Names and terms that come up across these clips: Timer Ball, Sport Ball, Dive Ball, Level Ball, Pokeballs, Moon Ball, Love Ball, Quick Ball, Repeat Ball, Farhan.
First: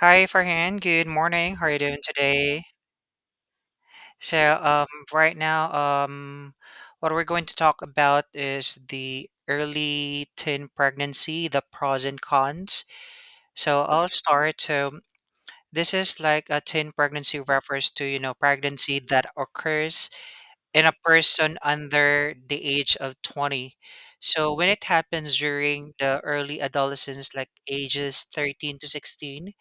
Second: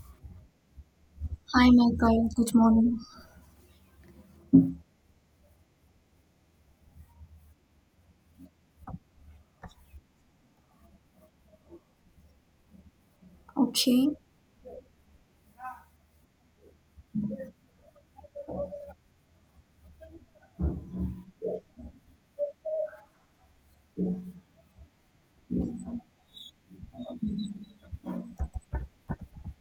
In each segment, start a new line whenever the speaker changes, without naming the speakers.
Hi, Farhan. Good morning. How are
Hi,
you doing
Michael. Good
today?
morning.
So, um, right now, what we're going to talk about is the early teen pregnancy, the pros and cons. So, I'll
Okay.
start. So, this is like a teen pregnancy refers to, you know, pregnancy that occurs in a person under the age of 20. So, when it happens during the early adolescence, like ages 13 to 16,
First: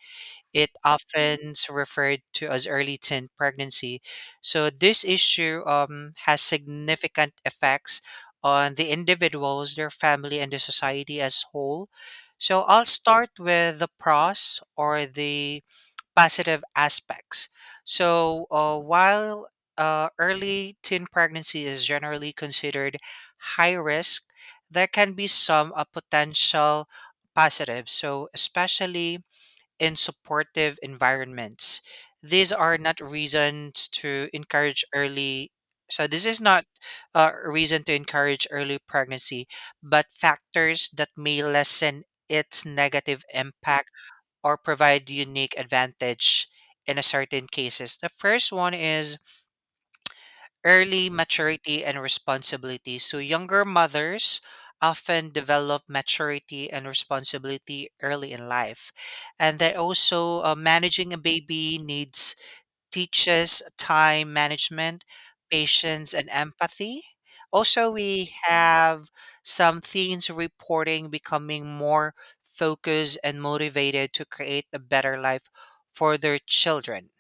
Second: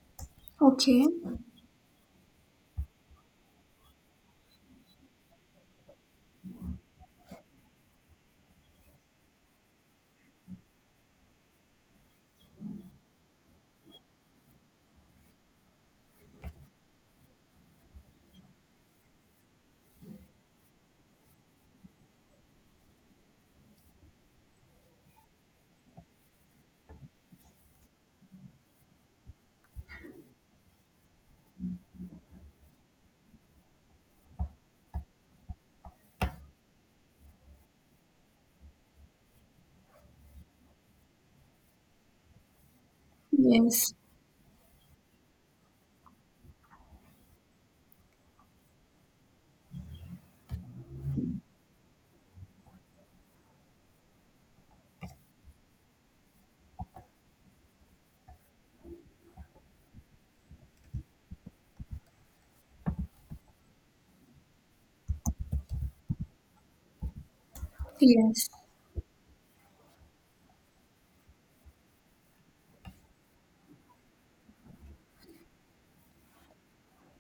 it
Okay.
often referred to as early teen pregnancy. So this issue has significant effects on the individuals, their family, and the society as whole. So I'll start with the pros or the positive aspects. So while early teen pregnancy is generally considered high risk, there can be some potential positives. So especially and supportive environments. These are not reasons to encourage early. So this is not a reason to encourage early pregnancy, but factors that may lessen its negative impact
Yes.
or provide unique advantage in a certain cases. The first one is early maturity and responsibility. So, younger mothers often develop maturity and responsibility early in life. And they also, managing a baby needs teaches time management, patience, and empathy. Also, we
Yes.
have some teens reporting becoming more focused and motivated to create a better life for their children.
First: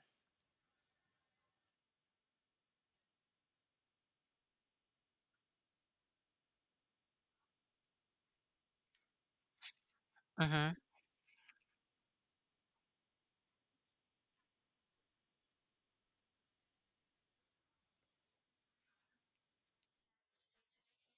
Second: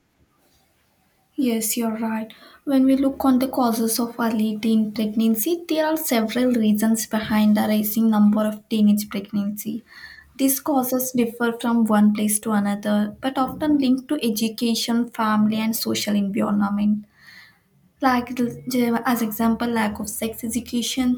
Yes, you're right. When we look on the causes of early teen pregnancy, there are several reasons behind the rising number of teenage pregnancy. These
Mm-hmm,
causes differ from one place to another, but often linked to education, family, and social environment. Like as example, lack of sex education.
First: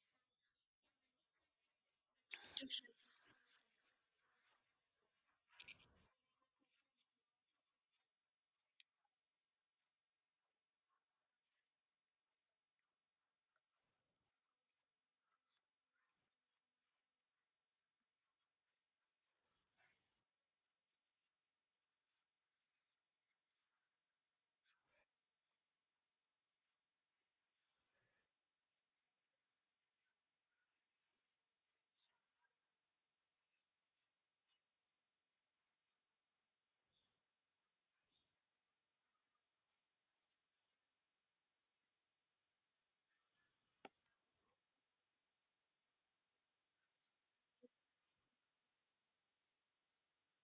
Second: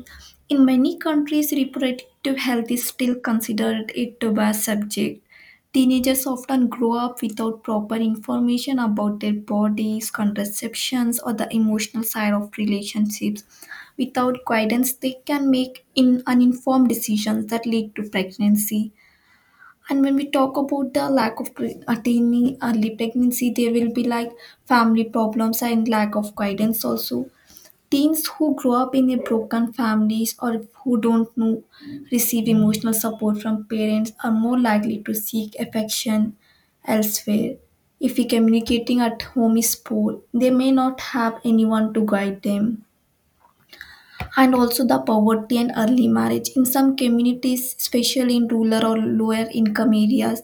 In many countries reproductive health is still considered a taboo subject. Teenagers often grow up without proper information about their bodies, contraceptions, or the emotional side of relationships. Without guidance they can make in uninformed decisions that lead to pregnancy. And when we talk about the lack of attaining early pregnancy, there will be like family problems and lack of guidance also. Teens who grow up in a broken families or who don't know, receive emotional support from parents are more likely to seek affection elsewhere. If communicating at home is poor, they may not have anyone to guide them. And also the poverty and early marriage, in some communities especially in rural or lower income areas,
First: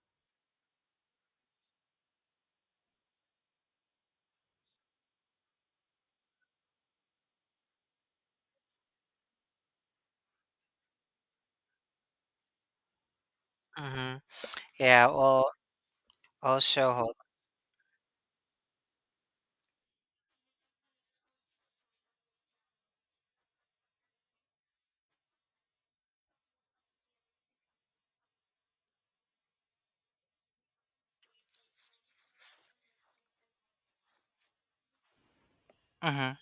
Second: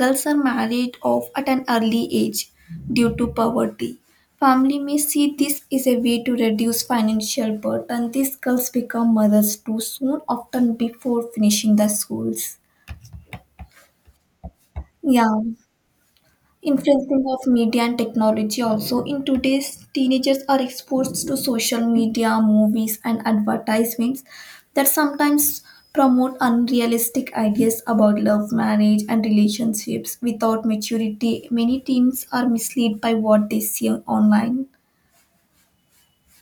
girls are married off at an early age due to poverty. Family may see this is a way to reduce financial burden. These girls become mothers too soon, often before finishing the schools.
mm-hmm. Yeah,
Yeah.
well, also, hold.
Influencing of media and technology also. In today's, teenagers are exposed to social media, movies, and advertisements that sometimes promote unrealistic ideas about love, marriage, and relationships without maturity. Many teens are misled by what they see online.
Mhm.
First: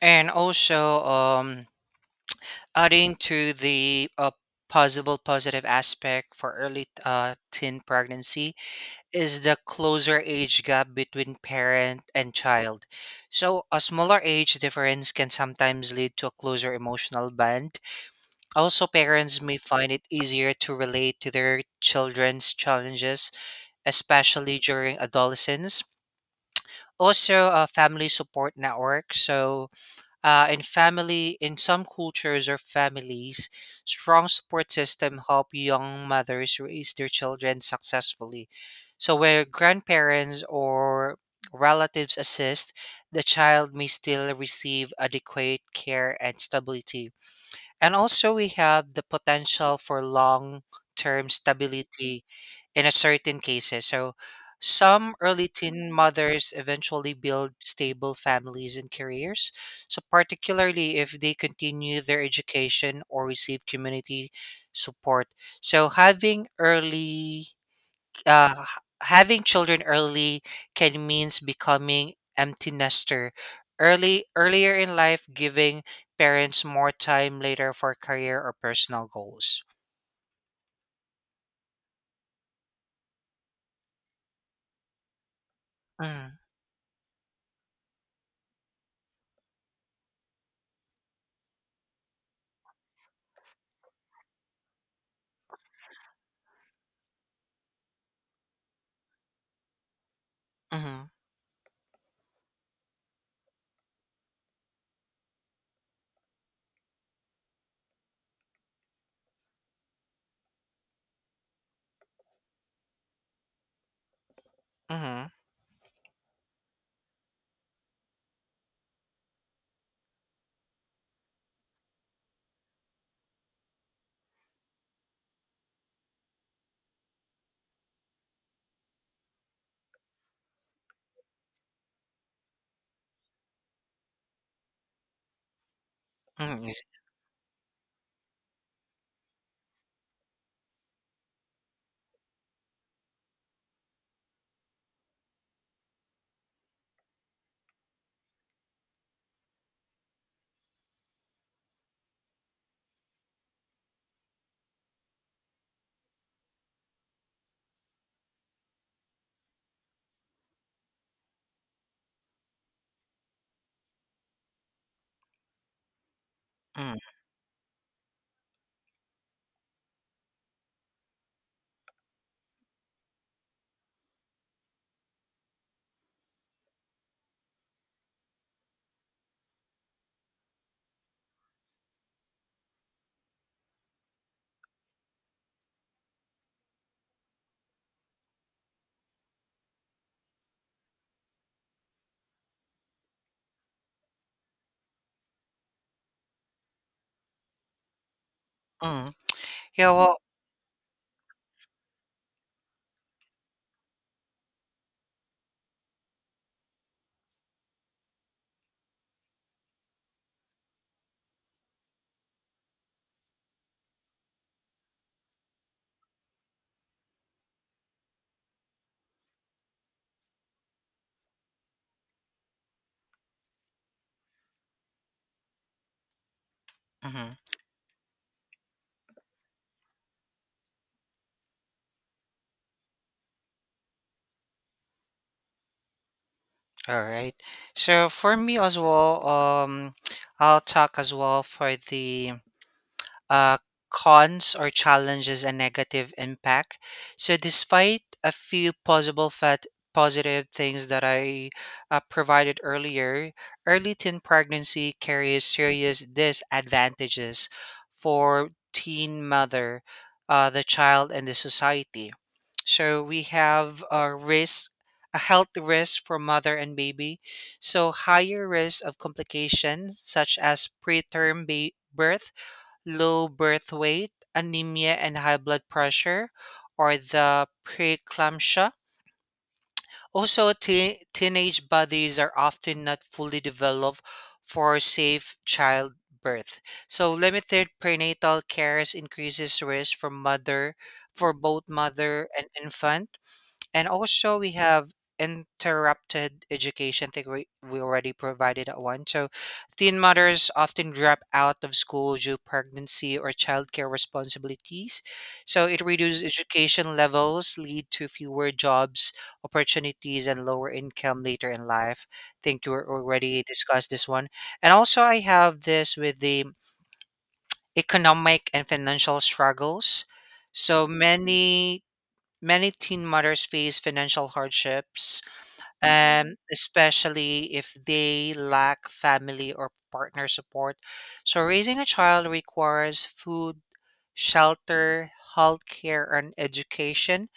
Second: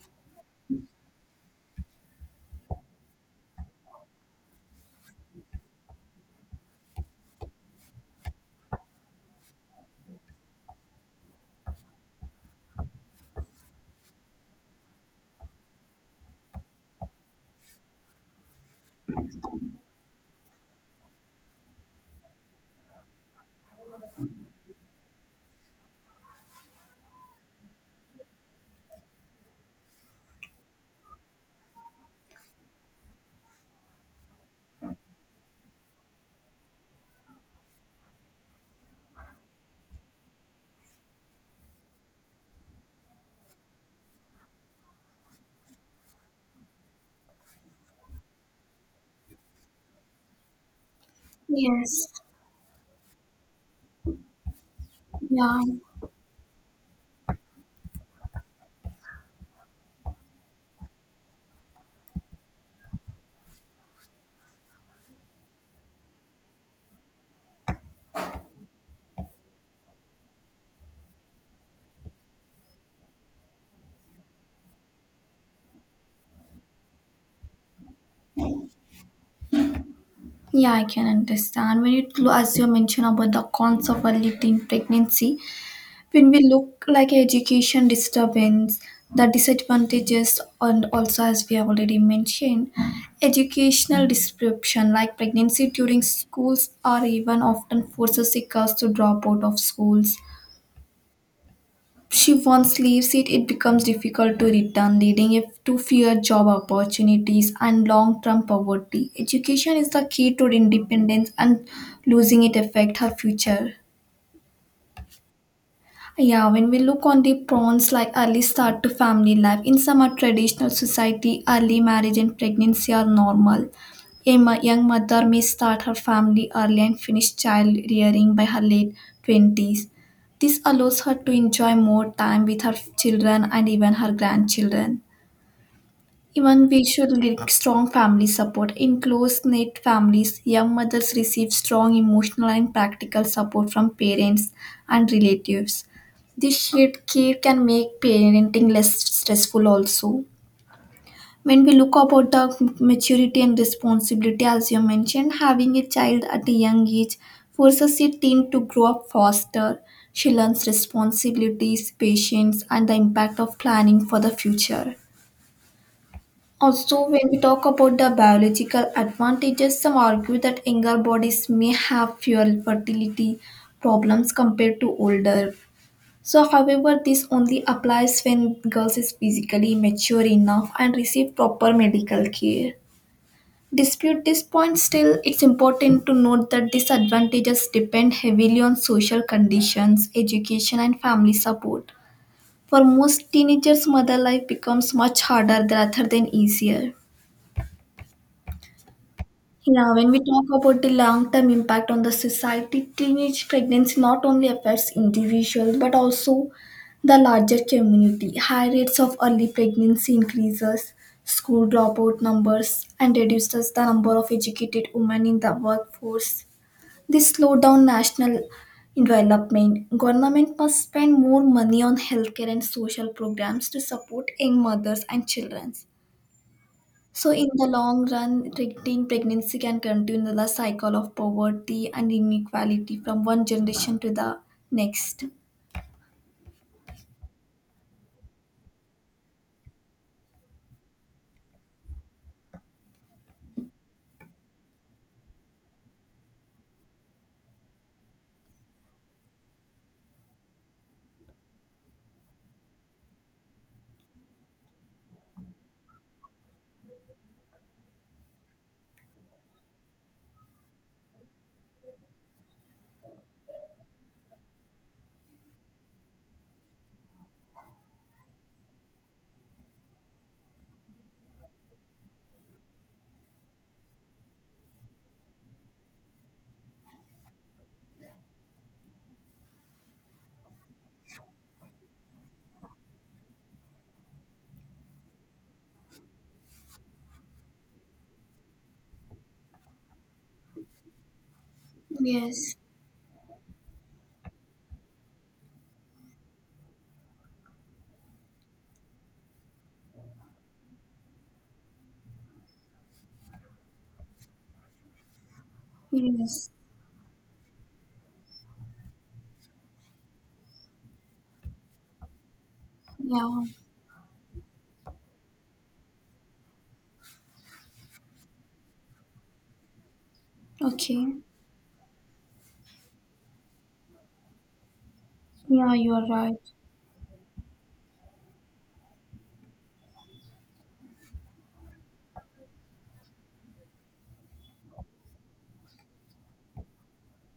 And also, adding to the possible positive aspect for early teen pregnancy is the closer age gap between parent and child. So, a smaller age difference can sometimes lead to a closer emotional bond. Also, parents may find it easier to relate to their children's challenges, especially during adolescence. Also, a family support network. So, in family, in some cultures or families, strong support system help young mothers raise their children successfully. So where grandparents or relatives assist, the child may still receive adequate care and stability. And also we have the potential for long-term
Yes.
stability in a certain cases. So some early
Yeah.
teen mothers eventually build stable families and careers. So particularly if they continue their education or receive community support. So having uh, h- having children early can means becoming empty nester early earlier in life giving parents more time later for career or personal goals.
Yeah, I can understand. When it, as you mentioned about the cons of early teen pregnancy, when
Mm,
we look like education disturbance, the disadvantages, and also as we have already mentioned, educational disruption like pregnancy during schools or even often forces seekers to drop out of schools.
mhm,
She once leaves it, it becomes difficult to return, leading if to fear job opportunities and long-term poverty. Education is the key to independence and losing it affect her future.
mhm,
Yeah, when we look on the prawns like early start to family life, in some are traditional society, early marriage and pregnancy are normal. Young mother may start her family early and finish child rearing by her late 20s. This allows her to enjoy more time with her children and even her grandchildren.
mhm,
Even we should link strong family support. In close knit families, young mothers receive strong emotional and practical support from parents and relatives. This shared care can make parenting less stressful also. When we look about the maturity and responsibility, as you mentioned, having a child at a young age forces a teen to grow up faster. She learns responsibilities, patience, and the impact of planning for the future.
mhm,
Also, when we talk about the biological advantages, some argue that younger bodies may have fewer fertility problems compared to older. So, however, this only applies when girls is physically mature enough and receive proper medical care. Dispute this point still, it's important to note that disadvantages depend heavily on social conditions, education, and family support. For most teenagers, mother life becomes much harder rather than easier.
mhm. Yeah,
Yeah, when
well,
we talk about the long-term impact on the society, teenage pregnancy not only affects individuals but also the larger community. High rates of early pregnancy increases school dropout numbers and reduces the number of educated women in the workforce. This slow down national development. Government must spend more money on healthcare and social programs to support young mothers and children. So,
mhm,
in the long run, teen pregnancy can continue the cycle of poverty and inequality from one generation to the next.
all right. So for me as well, I'll talk as well for the uh, cons or challenges and negative impact. So despite a few possible fat positive things that I provided earlier, early teen pregnancy carries serious disadvantages for teen mother, the child, and the society. So we have a risk, a health risk for mother and baby. So higher risk of complications such as birth, low birth weight, anemia and high blood pressure, or the preeclampsia. Also, teenage bodies are often not fully developed for safe childbirth. So limited prenatal cares increases risk for both mother and
Yes,
infant, and also, we have interrupted education. I think we already provided that one. So, teen mothers often drop out of school due pregnancy or childcare responsibilities. So, it reduces
yes,
education levels, lead to fewer jobs, opportunities, and lower income later in life. I think you already
yeah,
discussed this one. And also, I have this with the economic and financial struggles. So
okay.
many Many teen mothers face financial hardships,
Yeah, you are right.
especially if they lack family or partner support. So, raising a child requires food, shelter, healthcare, and education,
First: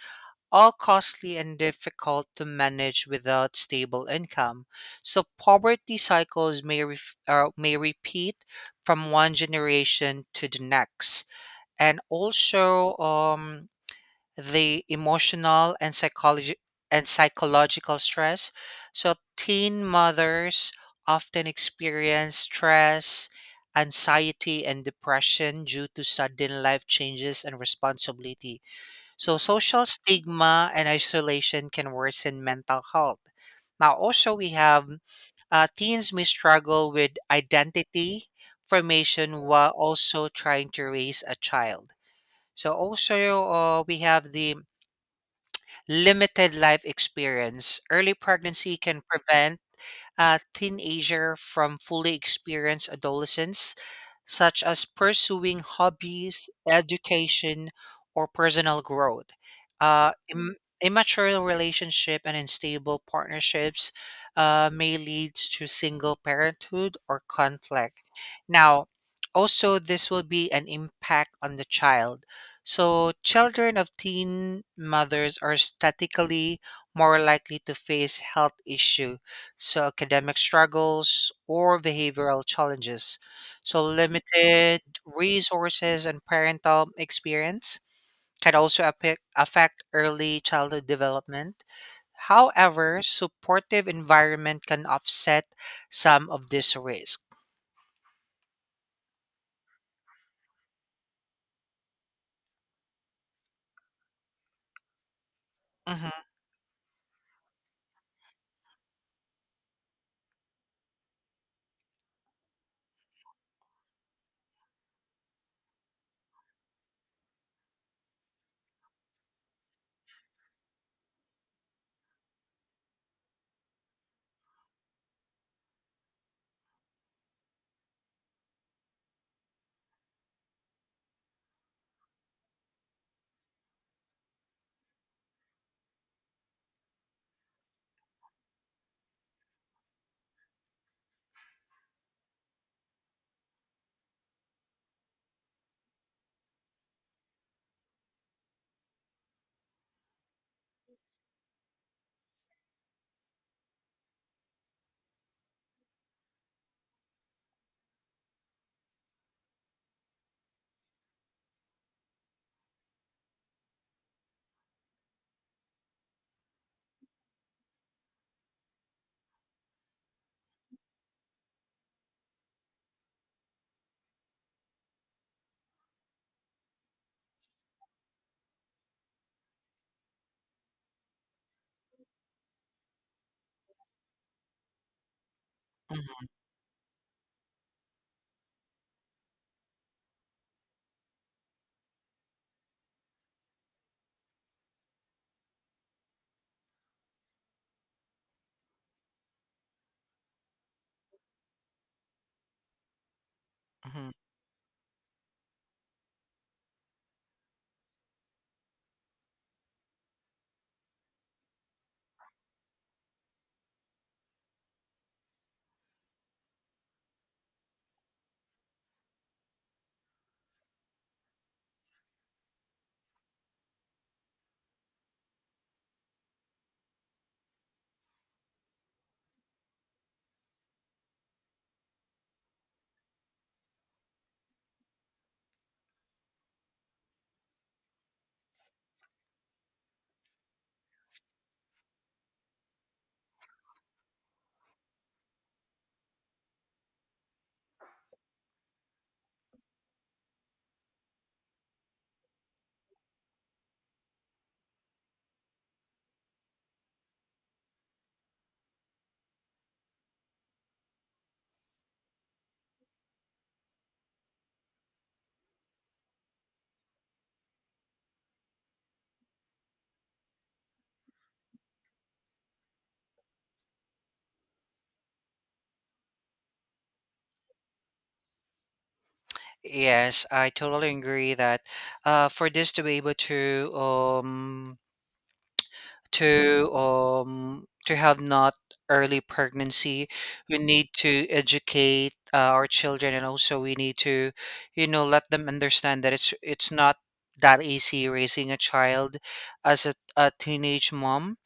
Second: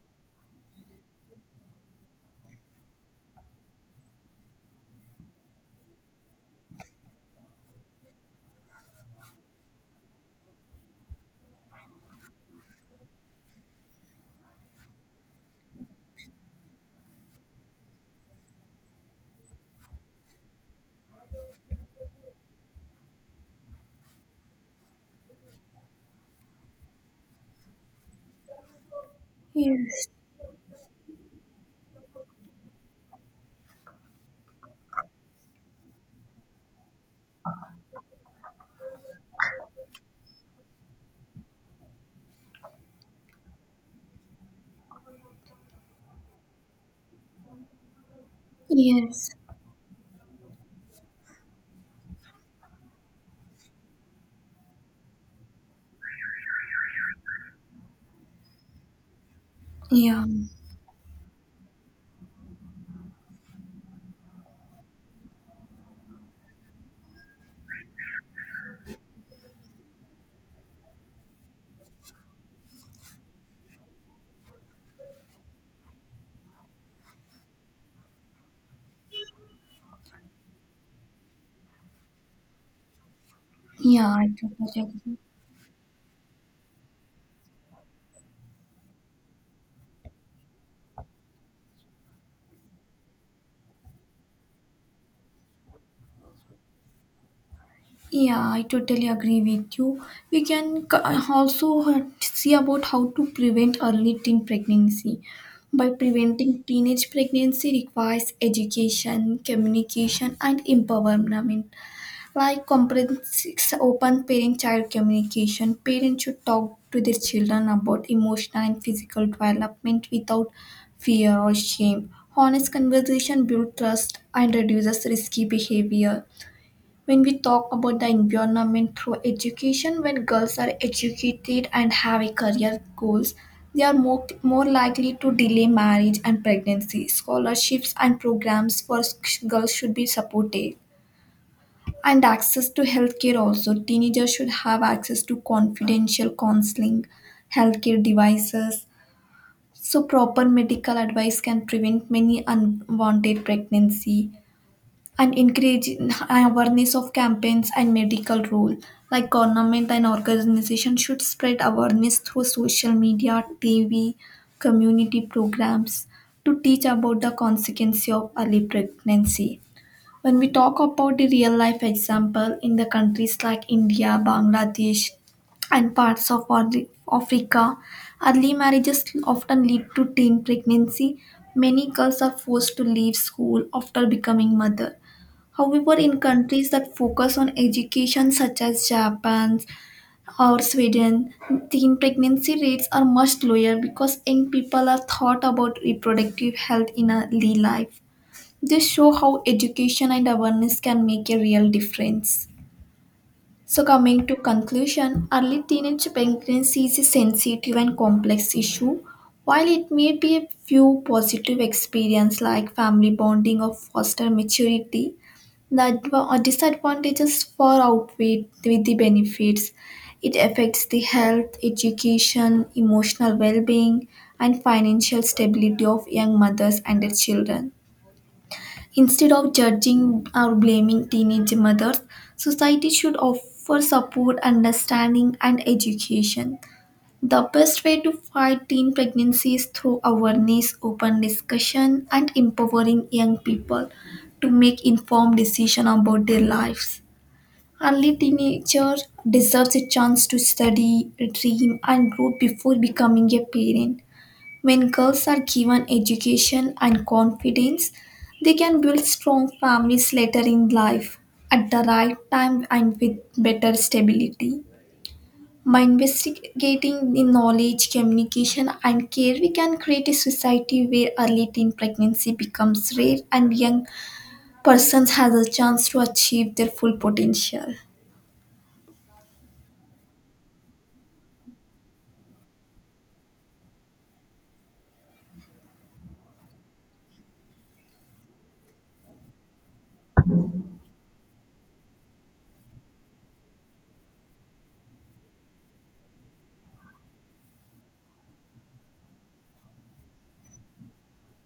all costly and difficult to manage without stable income. So, poverty cycles may repeat from one generation to the next. And also, the emotional and psychology and psychological stress. So teen mothers often experience stress, anxiety and depression due to sudden life changes and responsibility. So social
Yes,
stigma and isolation can worsen mental health. Now also we have teens may struggle with identity formation while also trying to raise a child. So also we have the limited life experience, early pregnancy can
yes,
prevent a teenager from fully experienced adolescence, such as pursuing hobbies, education, or personal growth.
yeah,
Immature relationship and unstable partnerships may lead to single parenthood or conflict. Now, also, this will be an impact on the child. So, children of teen mothers are statistically more likely to face health issue so academic struggles or behavioral challenges. So
yeah, I totally
limited
agree.
resources and parental experience can also affect early childhood development. However, supportive environment can offset some of this risk.
Yeah, I totally agree with you. We can also see about how to prevent early teen pregnancy. By
Mhm,
preventing teenage pregnancy requires education, communication, and empowerment. Like comprehensive open parent-child communication, parents should talk to their children about emotional and physical development without fear or shame. Honest conversation builds trust and reduces risky behavior. When we talk about the environment through education, when girls are educated and have a career goals, they are more likely to delay marriage and pregnancy. Scholarships and programs for girls should be supported, and access to healthcare also. Teenagers should have access to confidential counseling, healthcare devices, so proper medical advice can prevent many unwanted pregnancy. And encouraging awareness of campaigns and medical role, like government and organization should spread awareness through social media, TV, community programs, to teach about the consequence of early pregnancy. When we talk about the real life example, in the countries like India, Bangladesh, and parts of Africa, early marriages often lead to teen pregnancy. Many girls are forced to leave school after becoming mother. However, in
mhm,
countries that focus on education, such as Japan or Sweden, teen pregnancy rates are much lower because young people are thought about reproductive health in early life. This show how education and awareness can make a real difference. So
mhm.
coming to conclusion, early teenage pregnancy is a sensitive and complex issue. While it may be a few positive experience like family bonding or foster maturity, the disadvantages far outweigh with the benefits. It affects the health, education, emotional well-being, and financial stability of young mothers and their children. Instead of judging or blaming teenage mothers, society should offer support, understanding, and education. The best way to fight teen pregnancy is through awareness, open discussion, and empowering young people to make informed decisions about their lives. Early teenager deserves a chance to study, dream, and grow before becoming a parent. When girls are given education and confidence, they can build strong families later in life at the right time and with better stability. By investigating the knowledge, communication, and care, we can create a society where early teen pregnancy becomes rare and young persons has a chance to achieve their full potential.
Yes, I totally agree that for this to be able to to have not early pregnancy, we need to educate our children and also we need to, you know, let them understand that it's not that easy raising a child as a teenage mom.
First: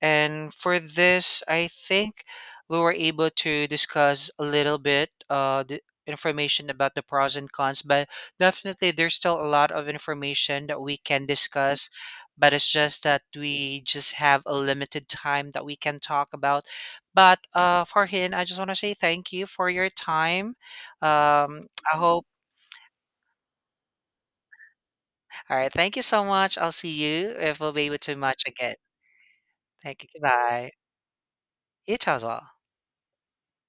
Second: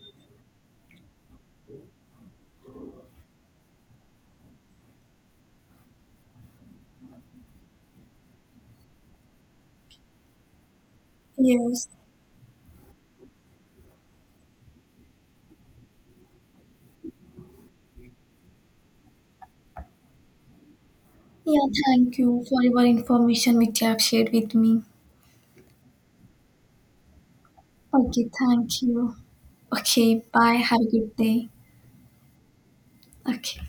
And for this, I think we were able to discuss a little bit the information about the pros and cons, but definitely there's still a lot of information that we can
Yes.
discuss. But it's just that we just have a limited time that we can talk about. But Farhin, I just want to say thank you for your time.
Yeah,
Um, I
thank
hope.
you for your information which you have shared with me.
All right. Thank you so much. I'll see you if we'll be able to
Okay,
match again.
thank you.
Thank you.
Okay, bye.
Goodbye.
Have a good day.
You too as well.
Okay.